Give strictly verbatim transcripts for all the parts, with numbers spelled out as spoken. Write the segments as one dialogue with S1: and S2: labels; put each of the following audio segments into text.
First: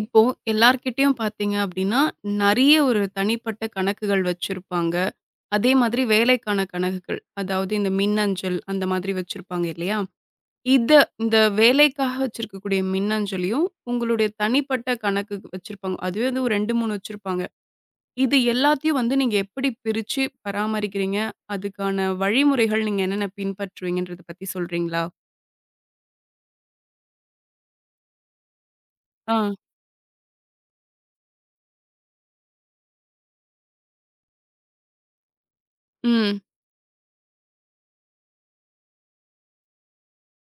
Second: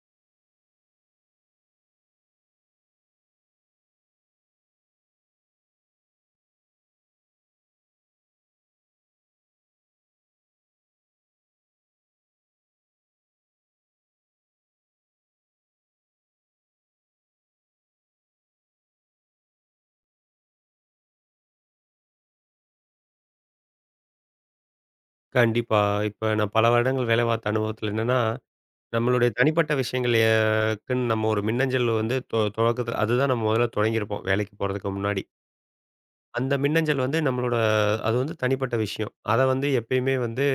S1: இப்போ எல்லார்கிட்டயும் பார்த்தீங்க அப்டின்னா, நெறைய ஒரு தனிப்பட்ட கணக்குகள் வச்சிருப்பாங்க. அதே மாதிரி வேலைக்கான கணக்குகள். அதாவது இந்த மின்னஞ்சல் அந்த மாதிரி வச்சிருப்பாங்க இல்லையா? இத இந்த வேலைக்காக வச்சிருக்கக்கூடிய மின்னஞ்சலையும், உங்களுடைய தனிப்பட்ட கணக்கு வச்சிருப்பாங்க. அதுவே வந்து ஒரு இரண்டு, மூன்று வச்சிருப்பாங்க. இது எல்லாத்தையும் வந்து நீங்க எப்படி பிரிச்சு பராமரிக்கிறீங்க? அதுக்கான வழிமுறைகள் நீங்க என்னென்ன பின்பற்றுவீங்கன்றத பத்தி சொல்றீங்களா?
S2: கண்டிப்பா. இப்ப நான் பல வருடங்கள் வேலை பார்த்த அனுபவத்துல என்னன்னா, நம்மளுடைய
S1: ஆ.
S2: தனிப்பட்ட விஷயங்களுக்குன்னு நம்ம ஒரு மின்னஞ்சல் வந்து தொ தொடக்கத்துல அதுதான் நம்ம முதல்ல தொடங்கியிருப்போம், வேலைக்கு போறதுக்கு முன்னாடி.
S1: ம்.
S2: அந்த மின்னஞ்சல் வந்து நம்மளோட அது வந்து தனிப்பட்ட விஷயம். அத வந்து எப்பயுமே வந்து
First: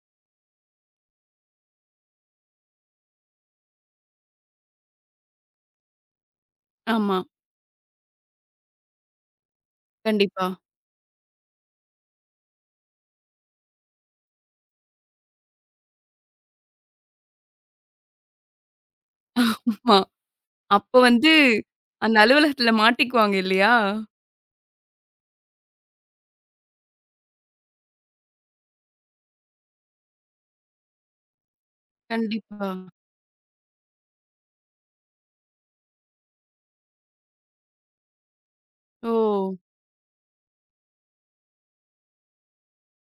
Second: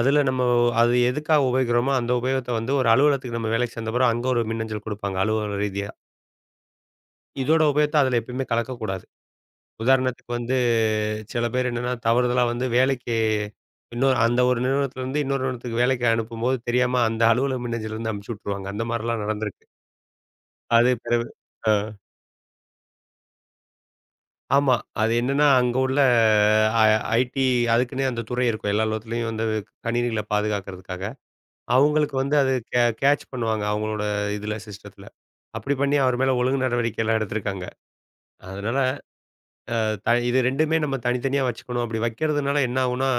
S2: அதுல நம்ம அது எதுக்காக உபயோகிக்கிறோமோ, அந்த உபயோகத்த வந்து ஒரு அலுவலகத்துக்கு நம்ம வேலைக்கு சேர்ந்த பிறகு அங்க ஒரு மின்னஞ்சல் குடுப்பாங்க, அலுவலக ரீதியா.
S1: ஆமா.
S2: இதோட உபயோகத்த அதுல எப்பயுமே கலக்கக்கூடாது. உதாரணத்துக்கு
S1: கண்டிப்பா.
S2: வந்து சில பேர் என்னன்னா, தவறுதலா வந்து வேலைக்கு இன்னொரு அந்த ஒரு நிறுவனத்திலேருந்து இன்னொரு நிறுவனத்துக்கு வேலைக்கு அனுப்பும்போது தெரியாம அந்த அலுவலக மின்னஞ்சலேருந்து அனுப்பிச்சு விட்டுருவாங்க. அந்த மாரிலாம் நடந்திருக்கு. அது
S1: அப்போ
S2: பிறகு
S1: வந்து
S2: ஆ
S1: அந்த அலுவலகத்துல மாட்டிக்குவாங்க இல்லையா?
S2: ஆமா. அது என்னன்னா, அங்க உள்ள அ ஐடி அதுக்குன்னே அந்த துறை இருக்கும். எல்லா அலுவலகத்திலயும் வந்து கணினிகள பாதுகாக்கிறதுக்காக. அவங்களுக்கு வந்து அது
S1: கண்டிப்பா.
S2: கே கேட்ச் பண்ணுவாங்க. அவங்களோட இதில சிஸ்டத்தில. அப்படி பண்ணி அவர் மேல ஒழுங்கு நடவடிக்கைலாம் எடுத்திருக்காங்க. அதனால
S1: ஓ!
S2: த இது ரெண்டுமே நம்ம தனித்தனியா வச்சுக்கணும். அப்படி வைக்கிறதுனால என்ன ஆகும்னா,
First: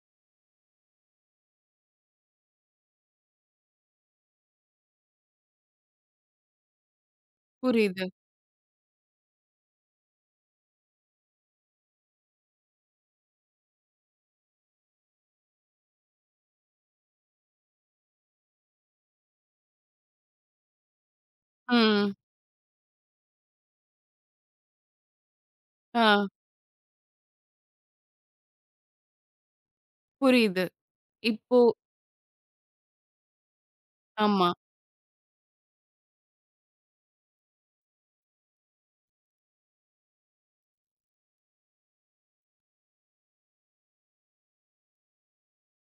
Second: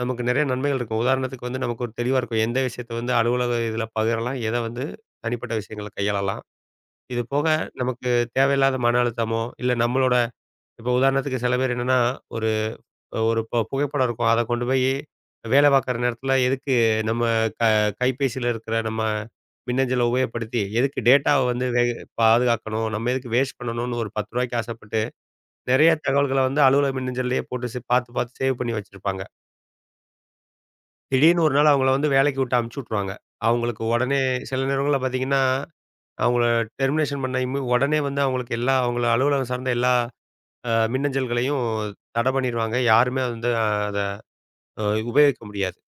S2: நமக்கு நெறைய நன்மைகள் இருக்கும். உதாரணத்துக்கு வந்து நமக்கு ஒரு தெளிவா இருக்கும். எந்த விஷயத்த வந்து அலுவலக இதில பகிரலாம், எத வந்து தனிப்பட்ட விஷயங்கள கையாளலாம். இது போக
S1: புரியுது.
S2: நமக்கு தேவையில்லாத மன அழுத்தமோ, இல்ல நம்மளோட இப்போ உதாரணத்துக்கு சில பேர் என்னன்னா, ஒரு ஒரு பு புகைப்படம் இருக்கும். அத கொண்டு போயி வேலை பார்க்குற நேரத்தில எதுக்கு நம்ம க கைபேசியில இருக்கிற நம்ம மின்னஞ்சல உபயோகப்படுத்தி, எதுக்கு டேட்டாவ வந்து வே
S1: ம்.
S2: பாதுகாக்கணும், நம்ம எதுக்கு வேஸ்ட் பண்ணணும்னு ஒரு பத்து ரூபாய்க்கு ஆசைப்பட்டு நெறைய
S1: ஆ
S2: தகவல்கள வந்து அலுவலக மின்னஞ்சல்லயே போட்டு சே பாத்து, பாத்து சேவ் பண்ணி வச்சிருப்பாங்க.
S1: புரியுது.
S2: திடீர்னு ஒரு
S1: இப்போ
S2: நாள் அவங்கள வந்து வேலைக்கு விட்டு அமுச்சு விட்ருவாங்க. அவங்களுக்கு உடனே
S1: ஆமா.
S2: சில நேரங்கள்ல பாத்தீங்கன்னா, அவங்கள டெர்மினேஷன் பண்ண இம்மு உடனே வந்து அவங்களுக்கு எல்லா அவங்கள அலுவலகம் சார்ந்த எல்லா அ மின்னஞ்சல்களையும் தடை பண்ணிருவாங்க. யாருமே வந்து அத அ உபயோகிக்க முடியாது.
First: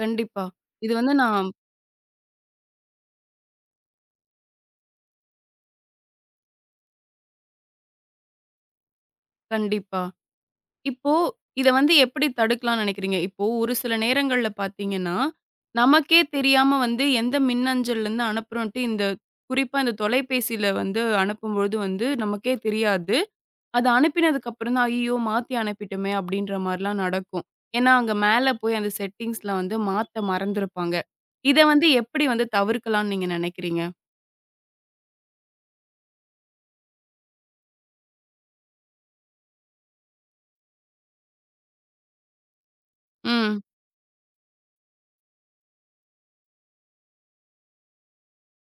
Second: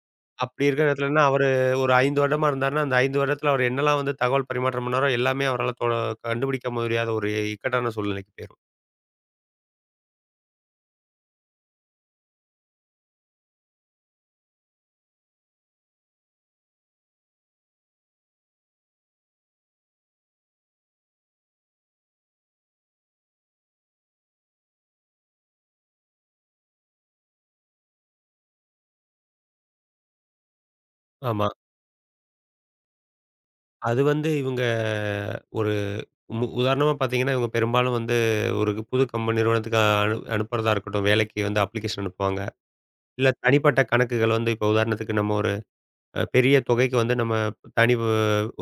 S1: கண்டிப்பா.
S2: அப்படி இருக்கிற
S1: இது வந்து
S2: நேரத்துலன்னா, அவரு
S1: நான்
S2: ஒரு ஐந்து வருடமா இருந்தாருன்னா, அந்த ஐந்து வருடத்துல அவர் என்னலாம் வந்து தகவல் பரிமாற்றம் பண்ணாரோ, எல்லாமே அவரால தொ கண்டுபிடிக்க முடியாத ஒரு இக்கட்டான சூழ்நிலைக்கு போயிரும்.
S1: கண்டிப்பா. இப்போ இத வந்து எப்படி தடுக்கலாம்னு நெனைக்கிறீங்க? இப்போ ஒரு சில நேரங்கள்ல பார்த்தீங்கன்னா, நமக்கே தெரியாம வந்து எந்த மின்னஞ்சல்லேருந்து அனுப்புறோன்ட்டு இந்த குறிப்பா இந்த தொலைபேசியில வந்து அனுப்பும்பொழுது வந்து நமக்கே தெரியாது. அது அனுப்பினதுக்கு அப்புறம் தான், "ஐயய்யோ! மாத்தி அனுப்பிட்டோமே!" அப்படின்ற மாரிலாம் நடக்கும். ஏன்னா, அங்க மேல போய் அந்த செட்டிங்ஸ்ல வந்து மாத்த மறந்திருப்பாங்க.
S2: ஆமா.
S1: இத வந்து எப்படி வந்து தவிர்க்கலாம்ன்னு நீங்க நெனைக்கிறீங்க?
S2: அது வந்து இவங்க ஒரு மு உதாரணமா பார்த்தீங்கன்னா, இவங்க பெரும்பாலும் வந்து ஒரு புது கம்பெனி நிறுவனத்துக்கு அனு அனுப்புறதா இருக்கட்டும், வேலைக்கு வந்து அப்ளிகேஷன் அனுப்புவாங்க. இல்ல
S1: ம்.
S2: தனிப்பட்ட கணக்குகள் வந்து இப்போ உதாரணத்துக்கு நம்ம ஒரு அ பெரிய தொகைக்கு வந்து நம்ம தனி வ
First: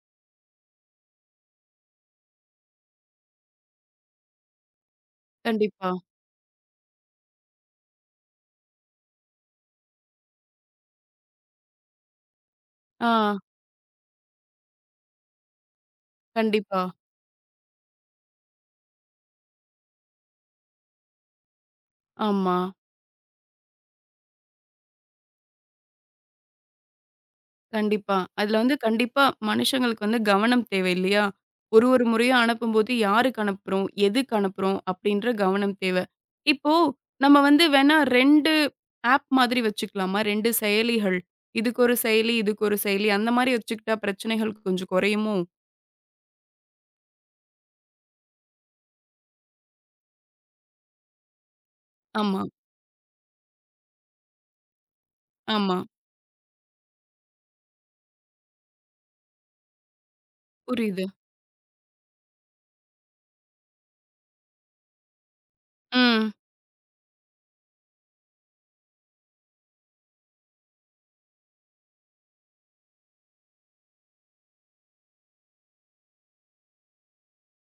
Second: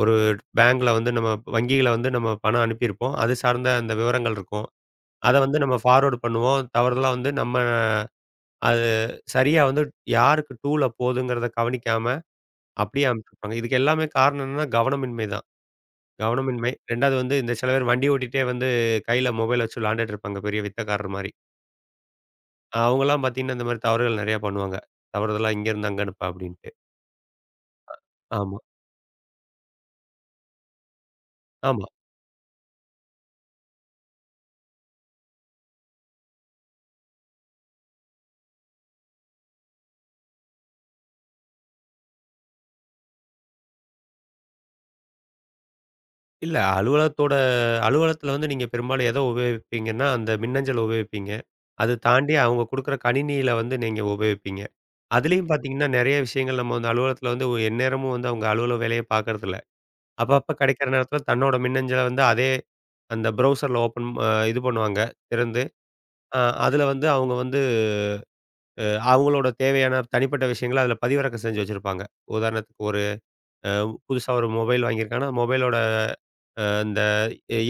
S2: ஒரு பேங்க்ல வந்து நம்ம வங்கியில வந்து நம்ம பணம் அனுப்பியிருப்போம். அது சார்ந்த அந்த விவரங்கள் இருக்கும். அத வந்து நம்ம
S1: கண்டிப்பா.
S2: ஃபார்வர்ட் பண்ணுவோம். தவறுதலா வந்து நம்ம அது சரியா வந்து யாருக்கு டூல போதுங்கிறத கவனிக்காம, அப்படியே
S1: ஆ.
S2: அனுப்பிச்சுருப்பாங்க. இதுக்கு எல்லாமே காரணம் என்னன்னா, கவனமின்மை தான். கவனமின்மை.
S1: கண்டிப்பா.
S2: ரெண்டாவது வந்து இந்த சில பேர் வண்டி ஓட்டிட்டே வந்து கையில மொபைல் வச்சு விளாண்டுட்டு இருப்பாங்க, பெரிய வித்தக்காரர் மாரி.
S1: ஆமா.
S2: அவங்கலாம் பார்த்தீங்கன்னா, இந்த மாரி தவறுகள் நெறையா பண்ணுவாங்க. தவறுதலா இங்கேருந்து அங்க அனுப்பு அப்டின்ட்டு.
S1: கண்டிப்பா.
S2: ஆமா,
S1: அதுல வந்து கண்டிப்பா மனுஷங்களுக்கு வந்து கவனம் தேவை இல்லையா?
S2: ஆமா.
S1: ஒரு ஒரு முறையா அனுப்பும்போது யாருக்கு அனுப்புறோம்? எதுக்கு அனுப்புறோம்? அப்படின்ற கவனம் தேவை. இப்போ நம்ம வந்து வேணா இரண்டு ஆப் மாதிரி வச்சுக்கலாமா? இரண்டு செயலிகள். இதுக்கு ஒரு செயலி, இதுக்கு ஒரு செயலி அந்த மாரி வச்சுக்கிட்டா பிரச்சனைகள் கொஞ்சம் குறையுமோ?
S2: இல்ல அலுவலகத்தோட அலுவலகத்தில வந்து நீங்க பெரும்பாலும் எத உபயோகிப்பீங்கன்னா, அந்த மின்னஞ்சல் உபயோகிப்பீங்க. அது தாண்டி
S1: ஆமா,
S2: அவங்க குடுக்குற கணினியில வந்து நீங்க உபயோகிப்பீங்க. அதுலயும்
S1: ஆமா.
S2: பார்த்தீங்கன்னா, நெறைய விஷயங்கள் நம்ம வந்து அலுவலகத்தில வந்து ஒரு எந்நேரமும் வந்து அவங்க அலுவலக வேலைய பார்க்கறதில்ல. அப்பப்ப கெடைக்கிற
S1: புரியுது.
S2: நேரத்தில தன்னோட மின்னஞ்சல வந்து அதே அந்த ப்ரௌசர்ல ஓப்பன் அ இது பண்ணுவாங்க. திறந்து
S1: ம்.
S2: ஆ அதுல வந்து அவங்க வந்து அ அவங்களோட தேவையான தனிப்பட்ட விஷயங்கள அதுல பதிவிறக்கம் செஞ்சு வச்சிருப்பாங்க. உதாரணத்துக்கு ஒரு அ புதுசா ஒரு மொபைல் வாங்கியிருக்காங்கன்னா, மொபைலோட அ இந்த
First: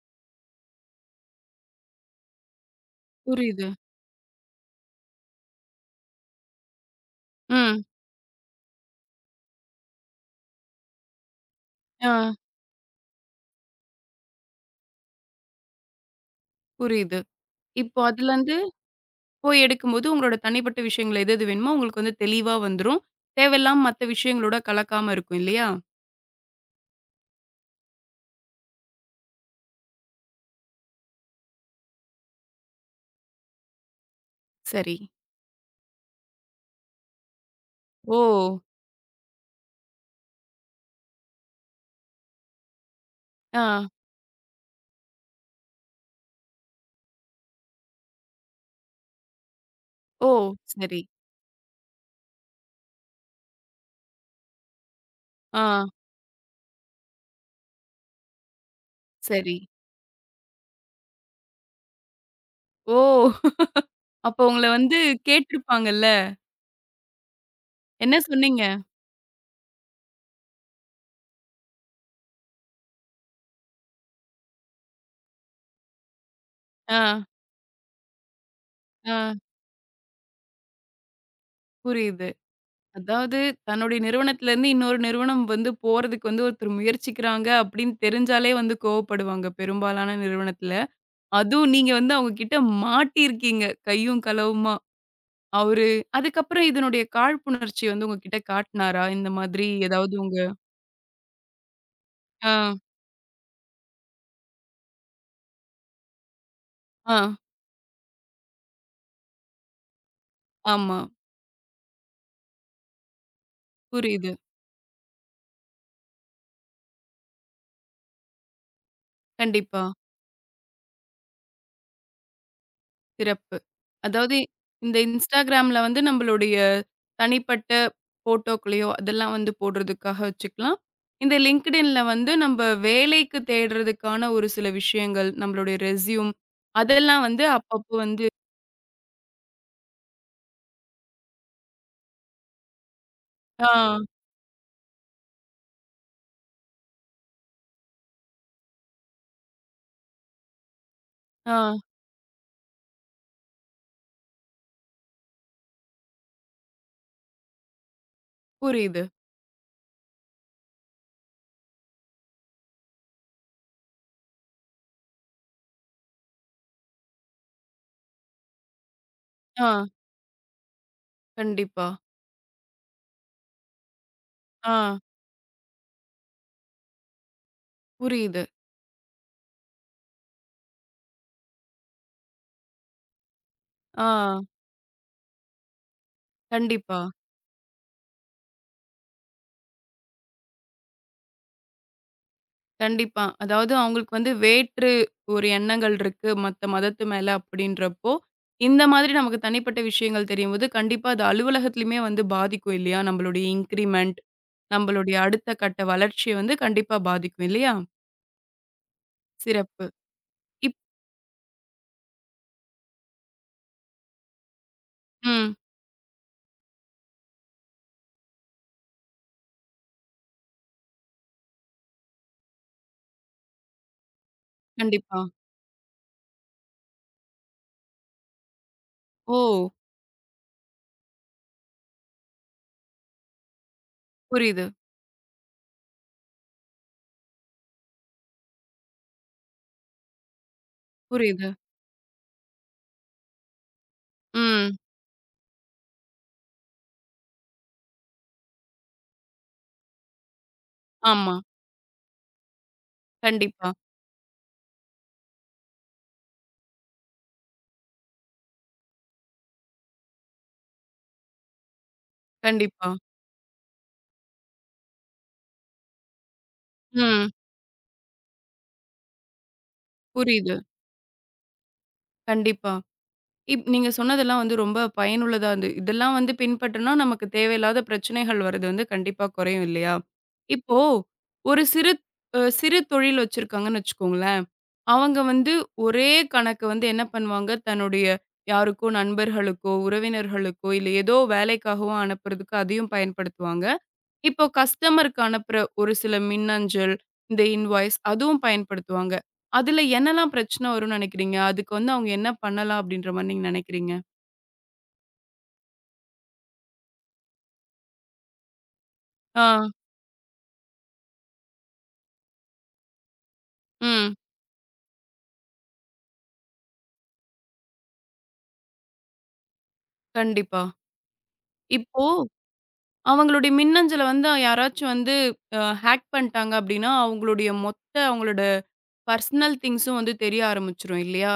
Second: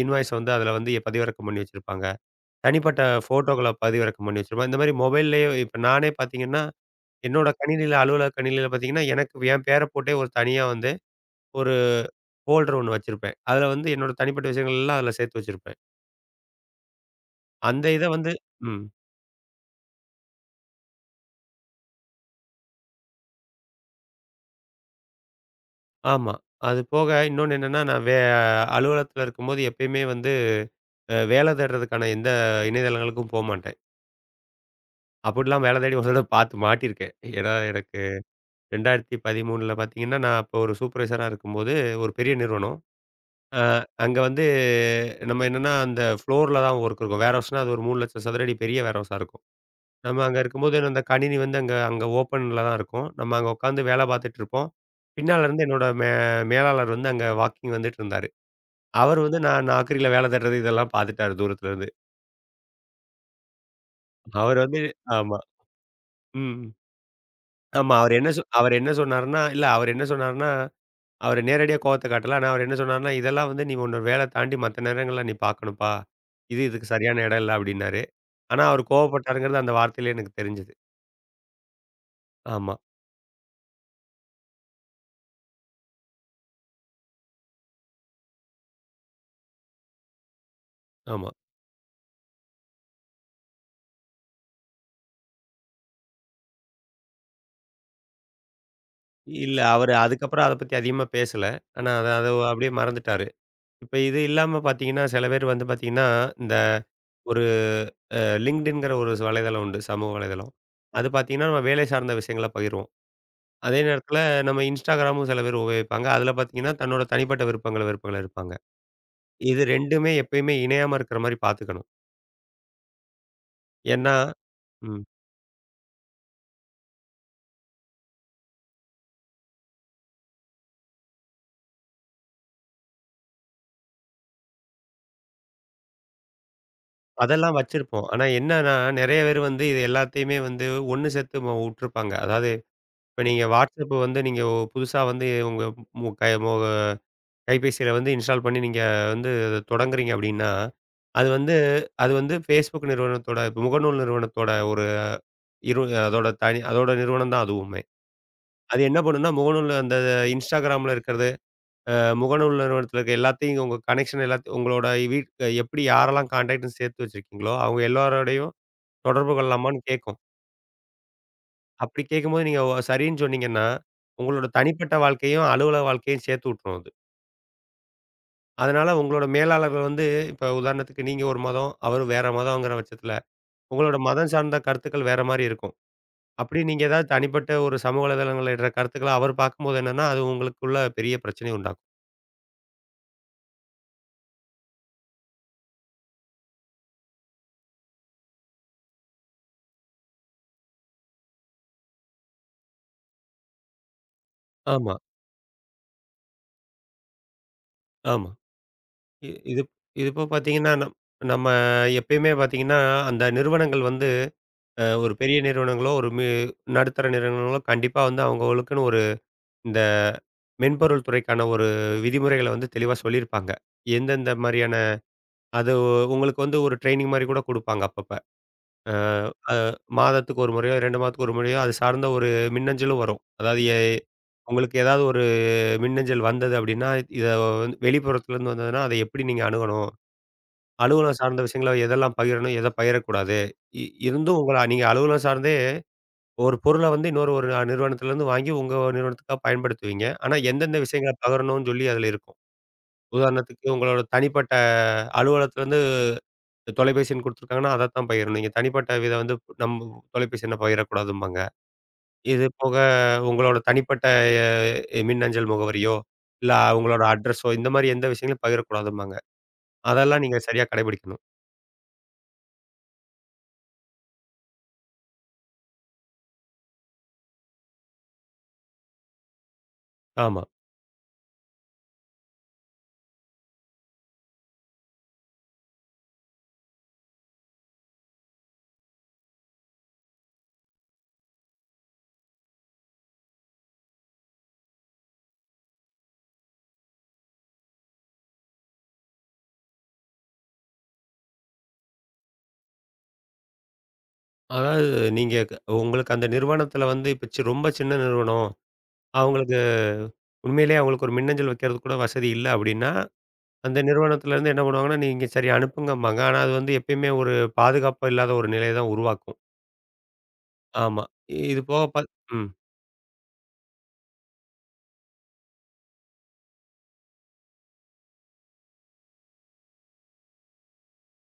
S2: இன்வாய்ஸ் வந்து அதுல வந்து பதிவிறக்கம் பண்ணி வச்சிருப்பாங்க. தனிப்பட்ட
S1: புரியுது.
S2: ஃபோட்டோக்கள பதிவிறக்கம் பண்ணி வச்சிருப்பாங்க. இந்த மாரி மொபைல்லயே இப்ப நானே பார்த்தீங்கன்னா, என்னோட
S1: ம்.
S2: கணினியில அலுவலக கணினியில பார்த்தீங்கன்னா, எனக்கு என் பேர போட்டே ஒரு தனியா வந்து ஒரு
S1: ஆ
S2: ஃபோல்டர் ஒண்ணு வச்சிருப்பேன். அதுல வந்து என்னோட தனிப்பட்ட விஷயங்கள் எல்லாம் அதுல சேர்த்து வச்சிருப்பேன்.
S1: புரியுது.
S2: அந்த
S1: இப்போ
S2: இத வந்து
S1: அதுலருந்து
S2: ம்.
S1: போய் எடுக்கும்போது, உங்களோட தனிப்பட்ட விஷயங்கள் எது எது வேணுமோ, உங்களுக்கு வந்து தெளிவா வந்துரும். தேவையில்லாம மத்த விஷயங்களோட கலக்காம இருக்கும் இல்லையா?
S2: ஆமா. அது போக இன்னொன்னு என்னன்னா, நான் வே அலுவலகத்துல இருக்கும்போது எப்பயுமே வந்து அ வேலை தேடுறதுக்கான எந்த இணையதளங்களுக்கும் போமாட்டேன்.
S1: சரி.
S2: அப்படிலாம் வேலை தேடி ஒரு தடவ பார்த்து மாட்டியிருக்கேன். ஏன்னா எனக்கு
S1: ஓ!
S2: இரண்டாயிரத்து பதிமூன்றில் பார்த்தீங்கன்னா, நான் அப்போ ஒரு சூப்பர்வைசரா இருக்கும்போது ஒரு பெரிய நிறுவனம்.
S1: ஆ.
S2: அ அங்க வந்து நம்ம என்னன்னா, அந்த ஃப்ளோர்ல தான் ஒர்க் இருக்கும். வேர்ஹவுஸ்னா அது ஒரு மூன்று லட்சம் சதுர அடி பெரிய வேர்ஹவுஸா இருக்கும். நம்ம
S1: ஓ!
S2: அங்க இருக்கும்போது அந்த
S1: சரி.
S2: கணினி வந்து அங்க அங்க ஓப்பன்ல தான் இருக்கும். நம்ம அங்க உட்காந்து வேலை பார்த்துட்டு இருப்போம். பின்னால இருந்து
S1: ஆ.
S2: என்னோட மே மேலாளர் வந்து அங்க வாக்கிங் வந்துட்டு இருந்தாரு. அவரு வந்து
S1: சரி.
S2: நான் நாக்குரியில வேல தேடுறது இதெல்லாம் பார்த்துட்டாரு தூரத்துல இருந்து.
S1: ஓ! அப்போ
S2: அவரு
S1: உங்கள
S2: வந்து
S1: வந்து
S2: ஆமா.
S1: கேட்டிருப்பாங்கல்ல.
S2: ம். ஆமா. அவரு
S1: என்ன
S2: என்ன சொ
S1: சொன்னீங்க?
S2: அவரு என்ன சொன்னாருன்னா, இல்ல அவரு என்ன சொன்னாருன்னா, அவரு நேரடியா கோவத்த காட்டல. ஆனா அவரு என்ன சொன்னாருன்னா, இதெல்லாம் வந்து நீ உன்னோட வேல தாண்டி மத்த நேரங்கள்ல நீ பார்க்கணும்ப்பா. இது இதுக்கு
S1: ஆ.
S2: சரியான இடம் இல்ல அப்டின்னாரு. ஆனா அவரு
S1: ஆ.
S2: கோவப்பட்டாருங்கிறது அந்த வார்த்தையிலே எனக்கு தெரிஞ்சது.
S1: புரியுது.
S2: ஆமா,
S1: அதாவது தன்னுடைய நிறுவனத்திலேருந்து இன்னொரு நிறுவனம் வந்து போறதுக்கு வந்து ஒருத்தர் முயற்சிக்கிறாங்க அப்படின்னு தெரிஞ்சாலே வந்து கோவப்படுவாங்க பெரும்பாலான நிறுவனத்தில.
S2: ஆமா.
S1: அதுவும் நீங்க வந்து அவங்க கிட்ட மாட்டியிருக்கீங்க கையும் களவுமா. அவரு அதுக்கப்புறம் இதனுடைய காழ்ப்புணர்ச்சி வந்து உங்ககிட்ட காட்டுனாரா? இந்த
S2: இல்ல
S1: மாதிரி
S2: அவரு
S1: ஏதாவது உங்க
S2: அதுக்கப்புறம் அத பத்தி அதிகமா பேசல. ஆனா அத அத அப்படியே
S1: ஆ,
S2: மறந்துட்டாரு. இப்ப இது இல்லாம பார்த்தீங்கன்னா, சில பேர் வந்து பார்த்தீங்கன்னா, இந்த
S1: ஆ,
S2: ஒரு அ லிங்க்டின்ங்கிற ஒரு வலைதளம் உண்டு. சமூக வலைதளம்.
S1: ஆமா.
S2: அது ஆமா. பார்த்தீங்கன்னா, நம்ம வேலை சார்ந்த விஷயங்கள பகிர்வோம். அதே நேரத்தில
S1: புரியுது.
S2: நம்ம இன்ஸ்டாகிராமும் சில பேர் உபயோகிப்பாங்க. அதில பார்த்தீங்கன்னா, தன்னோட தனிப்பட்ட விருப்பங்கள வெறுப்புகள இருப்பாங்க. இது
S1: கண்டிப்பா.
S2: 2மே எப்பயுமே இணையாம இருக்கிற மாரி பார்த்துக்கணும்.
S1: சிறப்பு.
S2: ஏன்னா
S1: அதாவது இந்த
S2: ம்.
S1: Instagramல வந்து நம்மளுடைய தனிப்பட்ட ஃபோட்டோக்களையோ, அதெல்லாம் வந்து போடுறதுக்காக வச்சுக்கலாம். இந்த LinkedInல வந்து நம்ப வேலைக்கு தேடுறதுக்கான ஒரு சில விஷயங்கள், நம்மளுடைய ரெஸ்யூம் அதெல்லாம் வந்து
S2: அதெல்லாம்
S1: அப்பப்போ
S2: வச்சிருப்போம். ஆனா
S1: வந்து
S2: என்னன்னா, நெறைய பேர் வந்து இது எல்லாத்தையுமே வந்து ஒண்ணு சேர்த்து ம உட்டுருப்பாங்க. அதாவது இப்ப நீங்க WhatsApp
S1: ஆ,
S2: வந்து நீங்க புதுசா வந்து உங்க மு கை மொ கைபேசியில வந்து இன்ஸ்டால் பண்ணி நீங்க வந்து அத தொடங்குறீங்க அப்படின்னா, அது
S1: ஆ
S2: வந்து அது வந்து Facebook நிறுவனத்தோட இப்ப முகநூல் நிறுவனத்தோட ஒரு இரு அதோட தனி அதோட நிறுவனம் தான் அதுவுமே. அது என்ன
S1: புரியுது.
S2: பண்ணும்னா, முகநூல்ல அந்த Instagramல இருக்கிறது, அ முகநூல் நிறுவனத்தில இருக்க எல்லாத்தையும் உங்க கனெக்ஷன் எல்லாத்தையும் உங்களோட வீட் எப்படி யாரெல்லாம் கான்டாக்ட்ன்னு சேர்த்து வச்சிருக்கீங்களோ, அவங்க எல்லாரோடையும் தொடர்பு
S1: ஆ,
S2: கொள்ளலாமான்னு கேட்கும்.
S1: கண்டிப்பா.
S2: அப்படி கேட்கும்போது நீங்க ஒ- சரின்னு சொன்னீங்கன்னா, உங்களோட தனிப்பட்ட
S1: ஆ,
S2: வாழ்க்கையும், அலுவலக வாழ்க்கையும் சேர்த்து விட்டுரும் அது.
S1: புரியுது.
S2: அதனால உங்களோட மேலாளர்கள் வந்து இப்ப உதாரணத்துக்கு நீங்க ஒரு மதம், அவரு வேற மதம்ங்கிற பட்சத்தில, உங்களோட மதம்
S1: ஆ,
S2: சார்ந்த கருத்துக்கள் வேற மாரி இருக்கும். அப்படி நீங்க
S1: கண்டிப்பா.
S2: ஏதாவது தனிப்பட்ட ஒரு சமூக வலைதளங்கள்ல இடுற கருத்துக்கள அவர் பார்க்கும்போது என்னன்னா, அது உங்களுக்குள்ள பெரிய பிரச்சனைய உண்டாக்கும்.
S1: கண்டிப்பா. அதாவது அவங்களுக்கு வந்து வேற்று ஒரு எண்ணங்கள் இருக்கு, மத்த மதத்து மேல அப்படின்றப்போ, இந்த மாதிரி நமக்கு தனிப்பட்ட விஷயங்கள் தெரியும்போது, கண்டிப்பா அது அலுவலகத்திலயுமே வந்து பாதிக்கும் இல்லையா? நம்மளுடைய இன்கிரிமென்ட்,
S2: ஆமா,
S1: நம்மளுடைய அடுத்த கட்ட வளர்ச்சிய வந்து கண்டிப்பா பாதிக்கும் இல்லையா?
S2: ஆமா. இ இது
S1: சிறப்பு.
S2: இது போக பார்த்தீங்கன்னா,
S1: இப்
S2: நம் நம்ம எப்பயுமே பார்த்தீங்கன்னா, அந்த நிறுவனங்கள் வந்து அ ஒரு பெரிய
S1: ம்.
S2: நிறுவனங்களோ, ஒரு மி நடுத்தர நிறுவனங்களோ கண்டிப்பா வந்து அவங்களுக்குன்னு ஒரு இந்த மென்பொருள் துறைக்கான ஒரு விதிமுறைகள வந்து தெளிவா சொல்லியிருப்பாங்க. எந்தெந்த மாரியான
S1: கண்டிப்பா.
S2: அது ஒ- உங்களுக்கு வந்து ஒரு ட்ரெய்னிங் மாரி கூட குடுப்பாங்க அப்பப்ப. அ
S1: ஓ!
S2: அ மாதத்துக்கு ஒரு முறையோ, ரெண்டு மாதத்துக்கு ஒரு முறையோ அது சார்ந்த ஒரு மின்னஞ்சலும் வரும். அதாவது எ
S1: புரியுது,
S2: உங்களுக்கு ஏதாவது ஒரு மின்னஞ்சல் வந்தது அப்டின்னா, இத வந்து வெளிப்புறத்துலருந்து வந்ததுன்னா, அத எப்படி நீங்க அணுகணும்? அலுவலகம் சார்ந்த
S1: புரியுது.
S2: விஷயங்கள எதெல்லாம் பகிரணும்? எத பகிரக்கூடாது? இ இருந்தும் உங்கள
S1: ம்.
S2: நீங்க அலுவலகம் சார்ந்தே ஒரு பொருள வந்து இன்னொரு ஒரு நிறுவனத்துலருந்து வாங்கி உங்க நிறுவனத்துக்காக பயன்படுத்துவீங்க. ஆனா எந்தெந்த விஷயங்கள
S1: ஆமா.
S2: பகிரணும்னு சொல்லி அதுல இருக்கும். உதாரணத்துக்கு
S1: கண்டிப்பா,
S2: உங்களோட தனிப்பட்ட அலுவலகத்துலருந்து இந்த தொலைபேசின்னு குடுத்துருக்காங்கன்னா, அதத்தான் பகிரணும். நீங்க தனிப்பட்ட இத வந்து நம்ம தொலைபேசி எண்ண பகிரக்கூடாதும்பாங்க. இது போக
S1: கண்டிப்பா.
S2: உங்களோட தனிப்பட்ட எ மின்னஞ்சல் முகவரியோ, இல்ல உங்களோட
S1: ம்.
S2: அட்ரஸோ இந்த மாரி எந்த விஷயங்களையும் பகிரக்கூடாதும்பாங்க. அதெல்லாம் நீங்க
S1: புரியுது.
S2: சரியா கடைபிடிக்கணும்.
S1: கண்டிப்பா. இப் நீங்க சொன்னதெல்லாம் வந்து ரொம்ப பயனுள்ளதா இருந்து இதெல்லாம் வந்து பின்பற்றினா நமக்கு தேவையில்லாத பிரச்சனைகள் வர்றது வந்து கண்டிப்பா குறையும் இல்லையா?
S2: ஆமா.
S1: இப்போ ஒரு சிறு அ சிறு தொழில் வச்சிருக்காங்கன்னு வச்சுக்கோங்களேன். அவங்க வந்து ஒரே கணக்கு வந்து என்ன பண்ணுவாங்க, தன்னுடைய யாருக்கோ நண்பர்களுக்கோ, உறவினர்களுக்கோ இல்ல ஏதோ வேலைக்காகவோ அனுப்புறதுக்கு அதையும் பயன்படுத்துவாங்க. இப்போ கஸ்டமருக்கு அனுப்புற ஒரு சில மின்னஞ்சல், இந்த இன்வாய்ஸ் அதுவும் பயன்படுத்துவாங்க. அதுல என்னலாம் பிரச்சனை வரும்னு நினைக்கிறீங்க? அதுக்கு வந்து அவங்க என்ன பண்ணலாம் அப்படின்ற மாரி நீங்க நினைக்கிறீங்க?
S2: அதாவது நீங்க க உங்களுக்கு அந்த நிறுவனத்தில வந்து இப்ப சி ரொம்ப சின்ன நிறுவனம்.
S1: ஆ,
S2: அவங்களுக்கு உண்மையிலேயே அவங்களுக்கு ஒரு மின்னஞ்சல் வைக்கிறது கூட வசதி இல்ல அப்டின்னா, அந்த
S1: ம்.
S2: நிறுவனத்திலருந்து என்ன பண்ணுவாங்கன்னா, நீங்க சரி அனுப்புங்கம்பாங்க. ஆனா, அது வந்து எப்பயுமே ஒரு பாதுகாப்பு இல்லாத ஒரு நிலைய தான் உருவாக்கும்.
S1: கண்டிப்பா.
S2: ஆமா. இது போக
S1: இப்போ
S2: பாத் ம்.
S1: அவங்களுடைய மின்னஞ்சல வந்து யாராச்சும் வந்து அ ஹேக் பண்ணிட்டாங்க அப்டின்னா, அவங்களுடைய மொத்த அவங்களோட பர்சனல் திங்ஸும் வந்து தெரிய ஆரம்பிச்சுரும் இல்லையா?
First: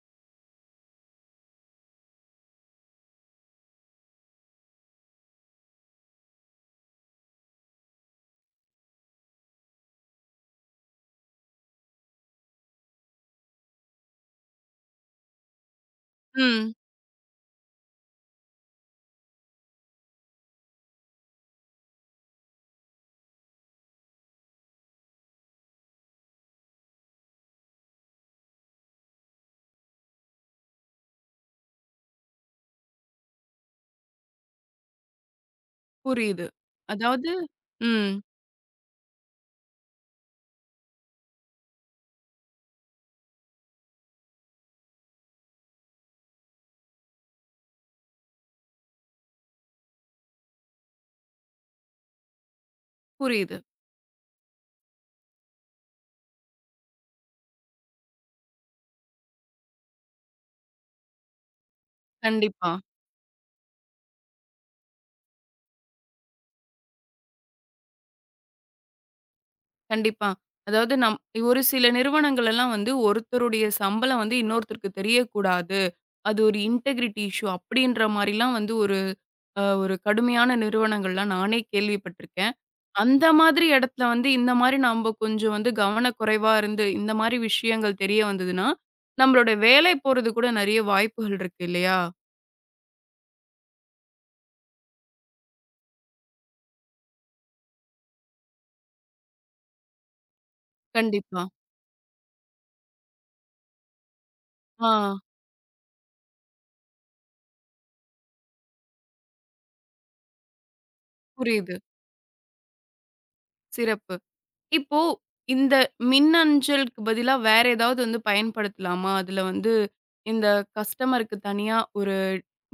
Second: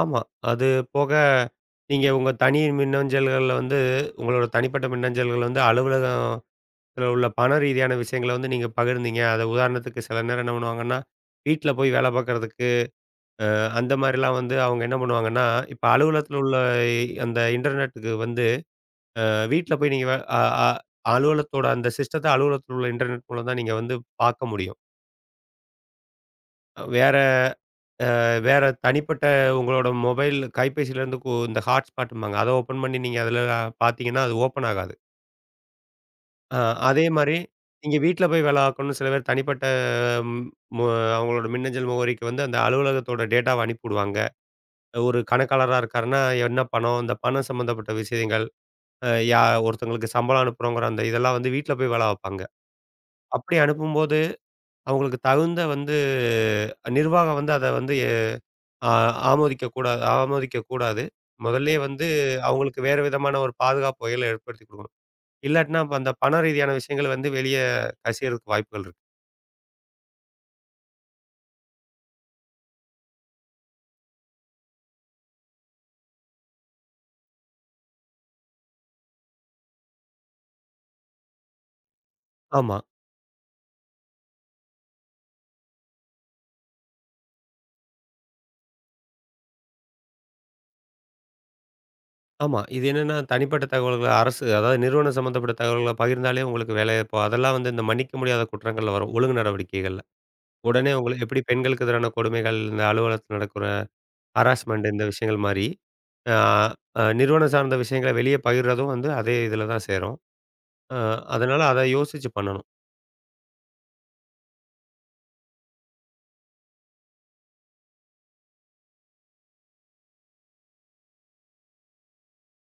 S2: ஆமா. அது போக, நீங்க உங்க தனி மின்னஞ்சல்கள்ல வந்து உங்களோட தனிப்பட்ட மின்னஞ்சல்கள் வந்து அலுவலகத்தில உள்ள பண ரீதியான விஷயங்கள வந்து நீங்க பகிர்ந்தீங்க. அத உதாரணத்துக்கு சில நேரம் என்ன பண்ணுவாங்கன்னா, வீட்ல போய் வேலை பார்க்குறதுக்கு அந்த மாரிலாம் வந்து அவங்க என்ன பண்ணுவாங்கன்னா, இப்ப அலுவலகத்தில உள்ள
S1: ம்.
S2: அந்த இன்டர்நெட்டுக்கு வந்து வீட்ல போய் நீங்க அ அ அலுவலகத்தோட அந்த சிஸ்டத்த அலுவலகத்தில உள்ள இன்டர்நெட் மூலம் தான் நீங்க வந்து பார்க்க முடியும். வேற வேற தனிப்பட்ட உங்களோட மொபைல் கைபேசியிலேருந்து கு இந்த ஹாட்ஸ்பாட்டும்பாங்க. அத ஓப்பன் பண்ணி நீங்க அதில பார்த்தீங்கன்னா, அது ஓப்பன் ஆகாது.
S1: புரியுது.
S2: அ அதே
S1: அதாவது
S2: மாரி நீங்க
S1: ம்.
S2: வீட்ல போய் வேல பார்க்கணும்னு சில பேர் தனிப்பட்ட ம் மு அவங்களோட மின்னஞ்சல் முகவரிக்கு வந்து அந்த அலுவலகத்தோட டேட்டாவ அனுப்பிவுடுவாங்க. ஒரு கணக்காளரா இருக்காருன்னா, என்ன பணம், இந்த பணம் சம்மந்தப்பட்ட விஷயங்கள், அ யா ஒருத்தங்களுக்கு சம்பளம் அனுப்புறோங்கிற அந்த இதெல்லாம் வந்து வீட்ல போய் வேல பார்ப்பாங்க. அப்படி
S1: புரியுது.
S2: அனுப்பும்போது, அவங்களுக்கு தகுந்த வந்து நிர்வாகம் வந்து அத வந்து ஆ ஆமோதிக்க கூடாது ஆமோதிக்க கூடாது. முதல்லயே வந்து
S1: கண்டிப்பா,
S2: அவங்களுக்கு வேறு விதமான ஒரு பாதுகாப்பு வகைகள ஏற்படுத்தி குடுக்கணும். இல்லாட்டினா, அப்ப அந்த பண ரீதியான விஷயங்கள் வந்து வெளிய கசியறதுக்கு வாய்ப்புகள் இருக்கு.
S1: கண்டிப்பா. அதாவது நம் ஒரு சில நிறுவனங்கள் எல்லாம் வந்து ஒருத்தருடைய சம்பளம் வந்து இன்னொருத்தருக்கு தெரியக்கூடாது. அது ஒரு இன்டெகிரிட்டி இஷ்யூ அப்டின்ற மாரிலாம் வந்து ஒரு அ ஒரு கடுமையான நிறுவனங்கள்லாம் நானே கேள்விப்பட்டுருக்கேன்.
S2: ஆமா,
S1: அந்த மாதிரி இடத்துல வந்து, இந்த மாரி நம்ப கொஞ்சம் வந்து கவனக்குறைவா இருந்து, இந்த மாரி விஷயங்கள் தெரிய வந்ததுன்னா, நம்மளோட வேலை போறது கூட நெறைய வாய்ப்புகள் இருக்கு இல்லையா?
S2: ஆமா. இது என்னன்னா தனிப்பட்ட தகவல்கள அரசு அதாவது நிறுவனம் சம்மந்தப்பட்ட தகவல்கள பகிர்ந்தாலே உங்களுக்கு வேலை இப்போ அதெல்லாம் வந்து இந்த மன்னிக்க முடியாத குற்றங்கள்ல வரும். ஒழுங்கு நடவடிக்கைகள்ல. உடனே உங்கள எப்படி
S1: கண்டிப்பா.
S2: பெண்களுக்கு எதிரான கொடுமைகள், இந்த அலுவலகத்துல நடக்கிற
S1: ஆ
S2: ஹராஸ்மெண்ட் இந்த விஷயங்கள் மாரி, ஆ அ நிறுவனம் சார்ந்த விஷயங்கள வெளிய பகிர்றதும் வந்து அதே இதுல தான் சேரும். அ அதனால
S1: புரியுது.
S2: அத யோசிச்சு பண்ணணும்.
S1: சிறப்பு. இப்போ இந்த மின் அஞ்சலுக்கு பதிலா வேற ஏதாவது வந்து பயன்படுத்தலாமா? அதுல வந்து இந்த கஸ்டமருக்கு தனியா ஒரு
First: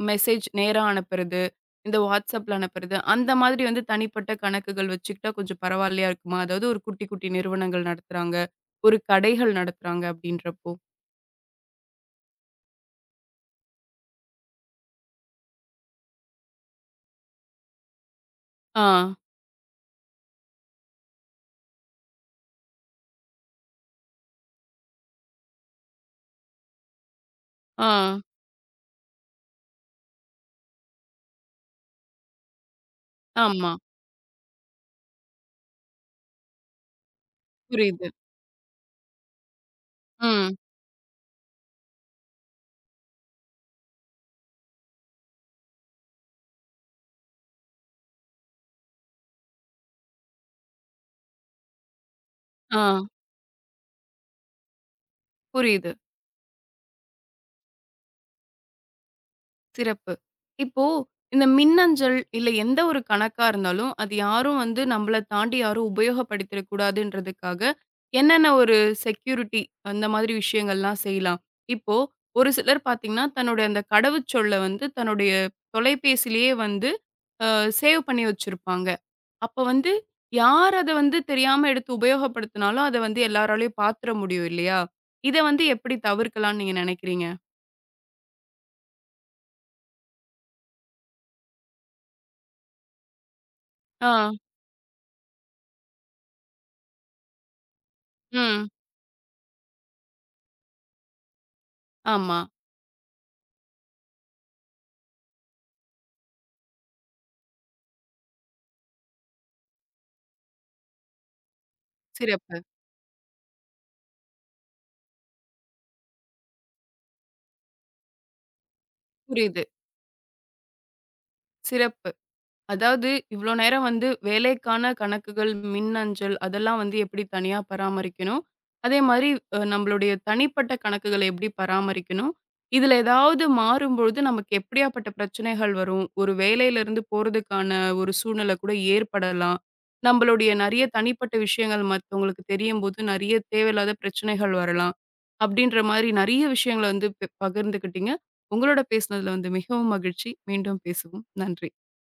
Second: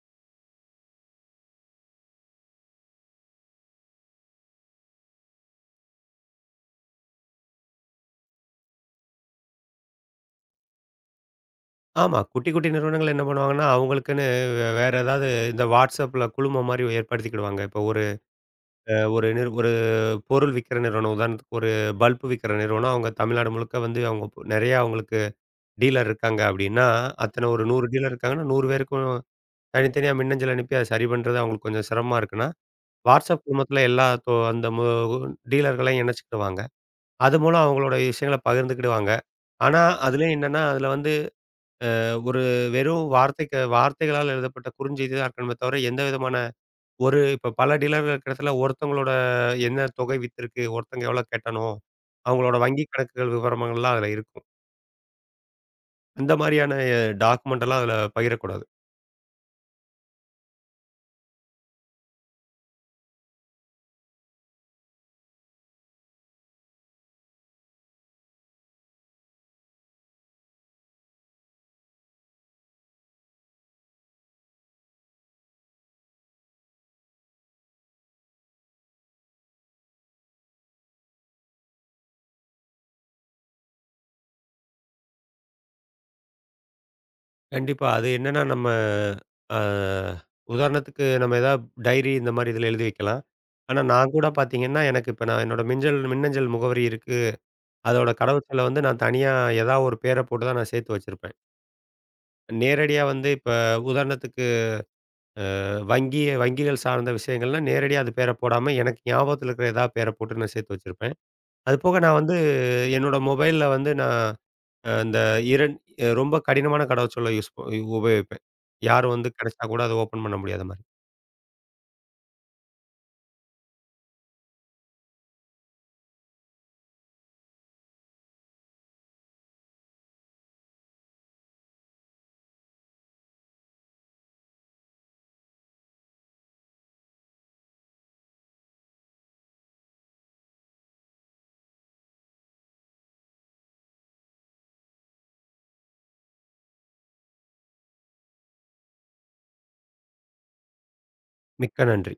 S1: மெசேஜ் நேரா அனுப்புறது, இந்த WhatsAppல அனுப்புறது, அந்த மாதிரி வந்து தனிப்பட்ட கணக்குகள் வச்சுக்கிட்டா கொஞ்சம் பரவாயில்லையா இருக்குமா? அதாவது ஒரு குட்டி, குட்டி நிறுவனங்கள் நடத்துறாங்க, ஒரு கடைகள் நடத்துறாங்க அப்படின்றப்போ.
S2: ஆமா. குட்டி, குட்டி நிறுவனங்கள் என்ன பண்ணுவாங்கன்னா, அவங்களுக்குன்னு வேற ஏதாவது இந்த WhatsAppல குழுமம் மாரி ஏற்படுத்திக்கிடுவாங்க. இப்போ ஒரு
S1: ஆ,
S2: அ ஒரு நிறு ஒரு பொருள் விக்கிற நிறுவனம், உதாரணத்துக்கு ஒரு பல்ப் விக்கிற நிறுவனம், அவங்க தமிழ்நாடு முழுக்க வந்து அவங்க பு நெறையா அவங்களுக்கு டீலர் இருக்காங்க அப்படின்னா, அத்தன ஒரு நூறு
S1: ஆ,
S2: டீலர் இருக்காங்கன்னா, நூறு பேருக்கும் தனித்தனியா மின்னஞ்சல் அனுப்பி அத சரி பண்றது அவங்களுக்கு கொஞ்சம் சிரமமா இருக்குன்னா, WhatsApp
S1: ஆமா.
S2: குழுமத்தில எல்லா தொ அந்த மு டீலர்களையும் இணைச்சுக்கிடுவாங்க. அது மூலம் அவங்களோட
S1: புரியுது.
S2: விஷயங்கள பகிர்ந்துக்கிடுவாங்க. ஆனா, அதிலயும்
S1: ம்.
S2: என்னன்னா, அதில வந்து ஒரு வெறும் வார்த்தைக்கு வார்த்தைகளால் எழுதப்பட்ட குறுஞ்செய்தி தான் இருக்கணுமே தவிர, எந்த விதமான ஒரு இப்ப பல டீலர்கள் இருக்கிற இடத்துல ஒருத்தவங்களோட என்ன தொகை வித்திருக்கு, ஒருத்தங்க எவ்வளோ கட்டணும், அவங்களோட
S1: ஆ,
S2: வங்கி கணக்குகள் விவரங்கள்லாம் அதில இருக்கும்.
S1: புரியுது.
S2: அந்த மாதிரியான டாக்குமெண்ட் எல்லாம் அதில பகிரக்கூடாது.
S1: சிறப்பு. இப்போ இந்த மின்னஞ்சல் இல்ல எந்த ஒரு கணக்கா இருந்தாலும், அது யாரும் வந்து நம்மள தாண்டி யாரும் உபயோகப்படுத்திறக் கூடாதுன்றதுக்காக, என்னென்ன ஒரு செக்யூரிட்டி அந்த மாதிரி விஷயங்கள்லாம் செய்யலாம்? இப்போ ஒரு சிலர் பார்த்தீங்கன்னா, தன்னுடைய அந்த கடவுச்சொல்ல வந்து தன்னுடைய தொலைபேசியிலேயே வந்து அ சேவ் பண்ணி வச்சிருப்பாங்க. அப்ப வந்து யார் அத வந்து தெரியாம எடுத்து உபயோகப்படுத்தினாலும், அத வந்து எல்லாராலயும் பார்த்துற முடியும் இல்லையா? இத வந்து எப்படி தவிர்க்கலாம்னு நீங்க நினைக்கிறீங்க?
S2: கண்டிப்பா. அது என்னன்னா நம்ம அ உதாரணத்துக்கு நம்ம ஏதாவது டைரி இந்த மாதிரி இதில எழுதி வைக்கலாம். ஆனா நான் கூட
S1: ஆ,
S2: பார்த்தீங்கன்னா, எனக்கு இப்ப நான் என்னோட மிஞ்சல் மின்னஞ்சல் முகவரி இருக்கு. அதோட கடவுச்சொல்ல
S1: ம்.
S2: வந்து நான் தனியா ஏதாவது ஒரு பேர போட்டு தான் நான் சேர்த்து வச்சிருப்பேன்.
S1: ஆமா.
S2: நேரடியா வந்து இப்ப உதாரணத்துக்கு வங்கி வங்கிகள் சார்ந்த விஷயங்கள்னா, நேரடியா அது பேர போடாம, எனக்கு ஞாபகத்துல இருக்கிற ஏதாவது பேர போட்டு நான் சேர்த்து வச்சிருப்பேன். அது போக நான் வந்து
S1: சிறப்பு.
S2: என்னோட மொபைல்ல வந்து நான் அ இந்த இரண் ரொம்ப கடினமான கடவுச்சொல்ல யூஸ் உபயோகிப்பேன். யாரும் வந்து
S1: புரியுது.
S2: கிடைச்சா கூட அத ஓப்பன் பண்ண முடியாத மாரி.
S1: சிறப்பு. அதாவது இவ்ளோ நேரம் வந்து வேலைக்கான கணக்குகள், மின்னஞ்சல் அதெல்லாம் வந்து எப்படி தனியா பராமரிக்கணும்? அதே மாரி அ நம்மளுடைய தனிப்பட்ட கணக்குகள எப்படி பராமரிக்கணும்? இதுல ஏதாவது மாறும்பொழுது நமக்கு எப்படியாப்பட்ட பிரச்சனைகள் வரும்? ஒரு வேலையிலிருந்து போறதுக்கான ஒரு சூழ்நிலை கூட ஏற்படலாம். நம்மளுடைய நெறைய தனிப்பட்ட விஷயங்கள் மத்தவங்களுக்கு தெரியும்போது நெறைய தேவையில்லாத பிரச்சனைகள் வரலாம். அப்படின்ற மாரி நெறைய விஷயங்கள வந்து ப பகிர்ந்துக்கிட்டீங்க. உங்களோட பேசினதுல வந்து மிகவும் மகிழ்ச்சி. மீண்டும் பேசுவோம். நன்றி.
S2: மிக்க நன்றி.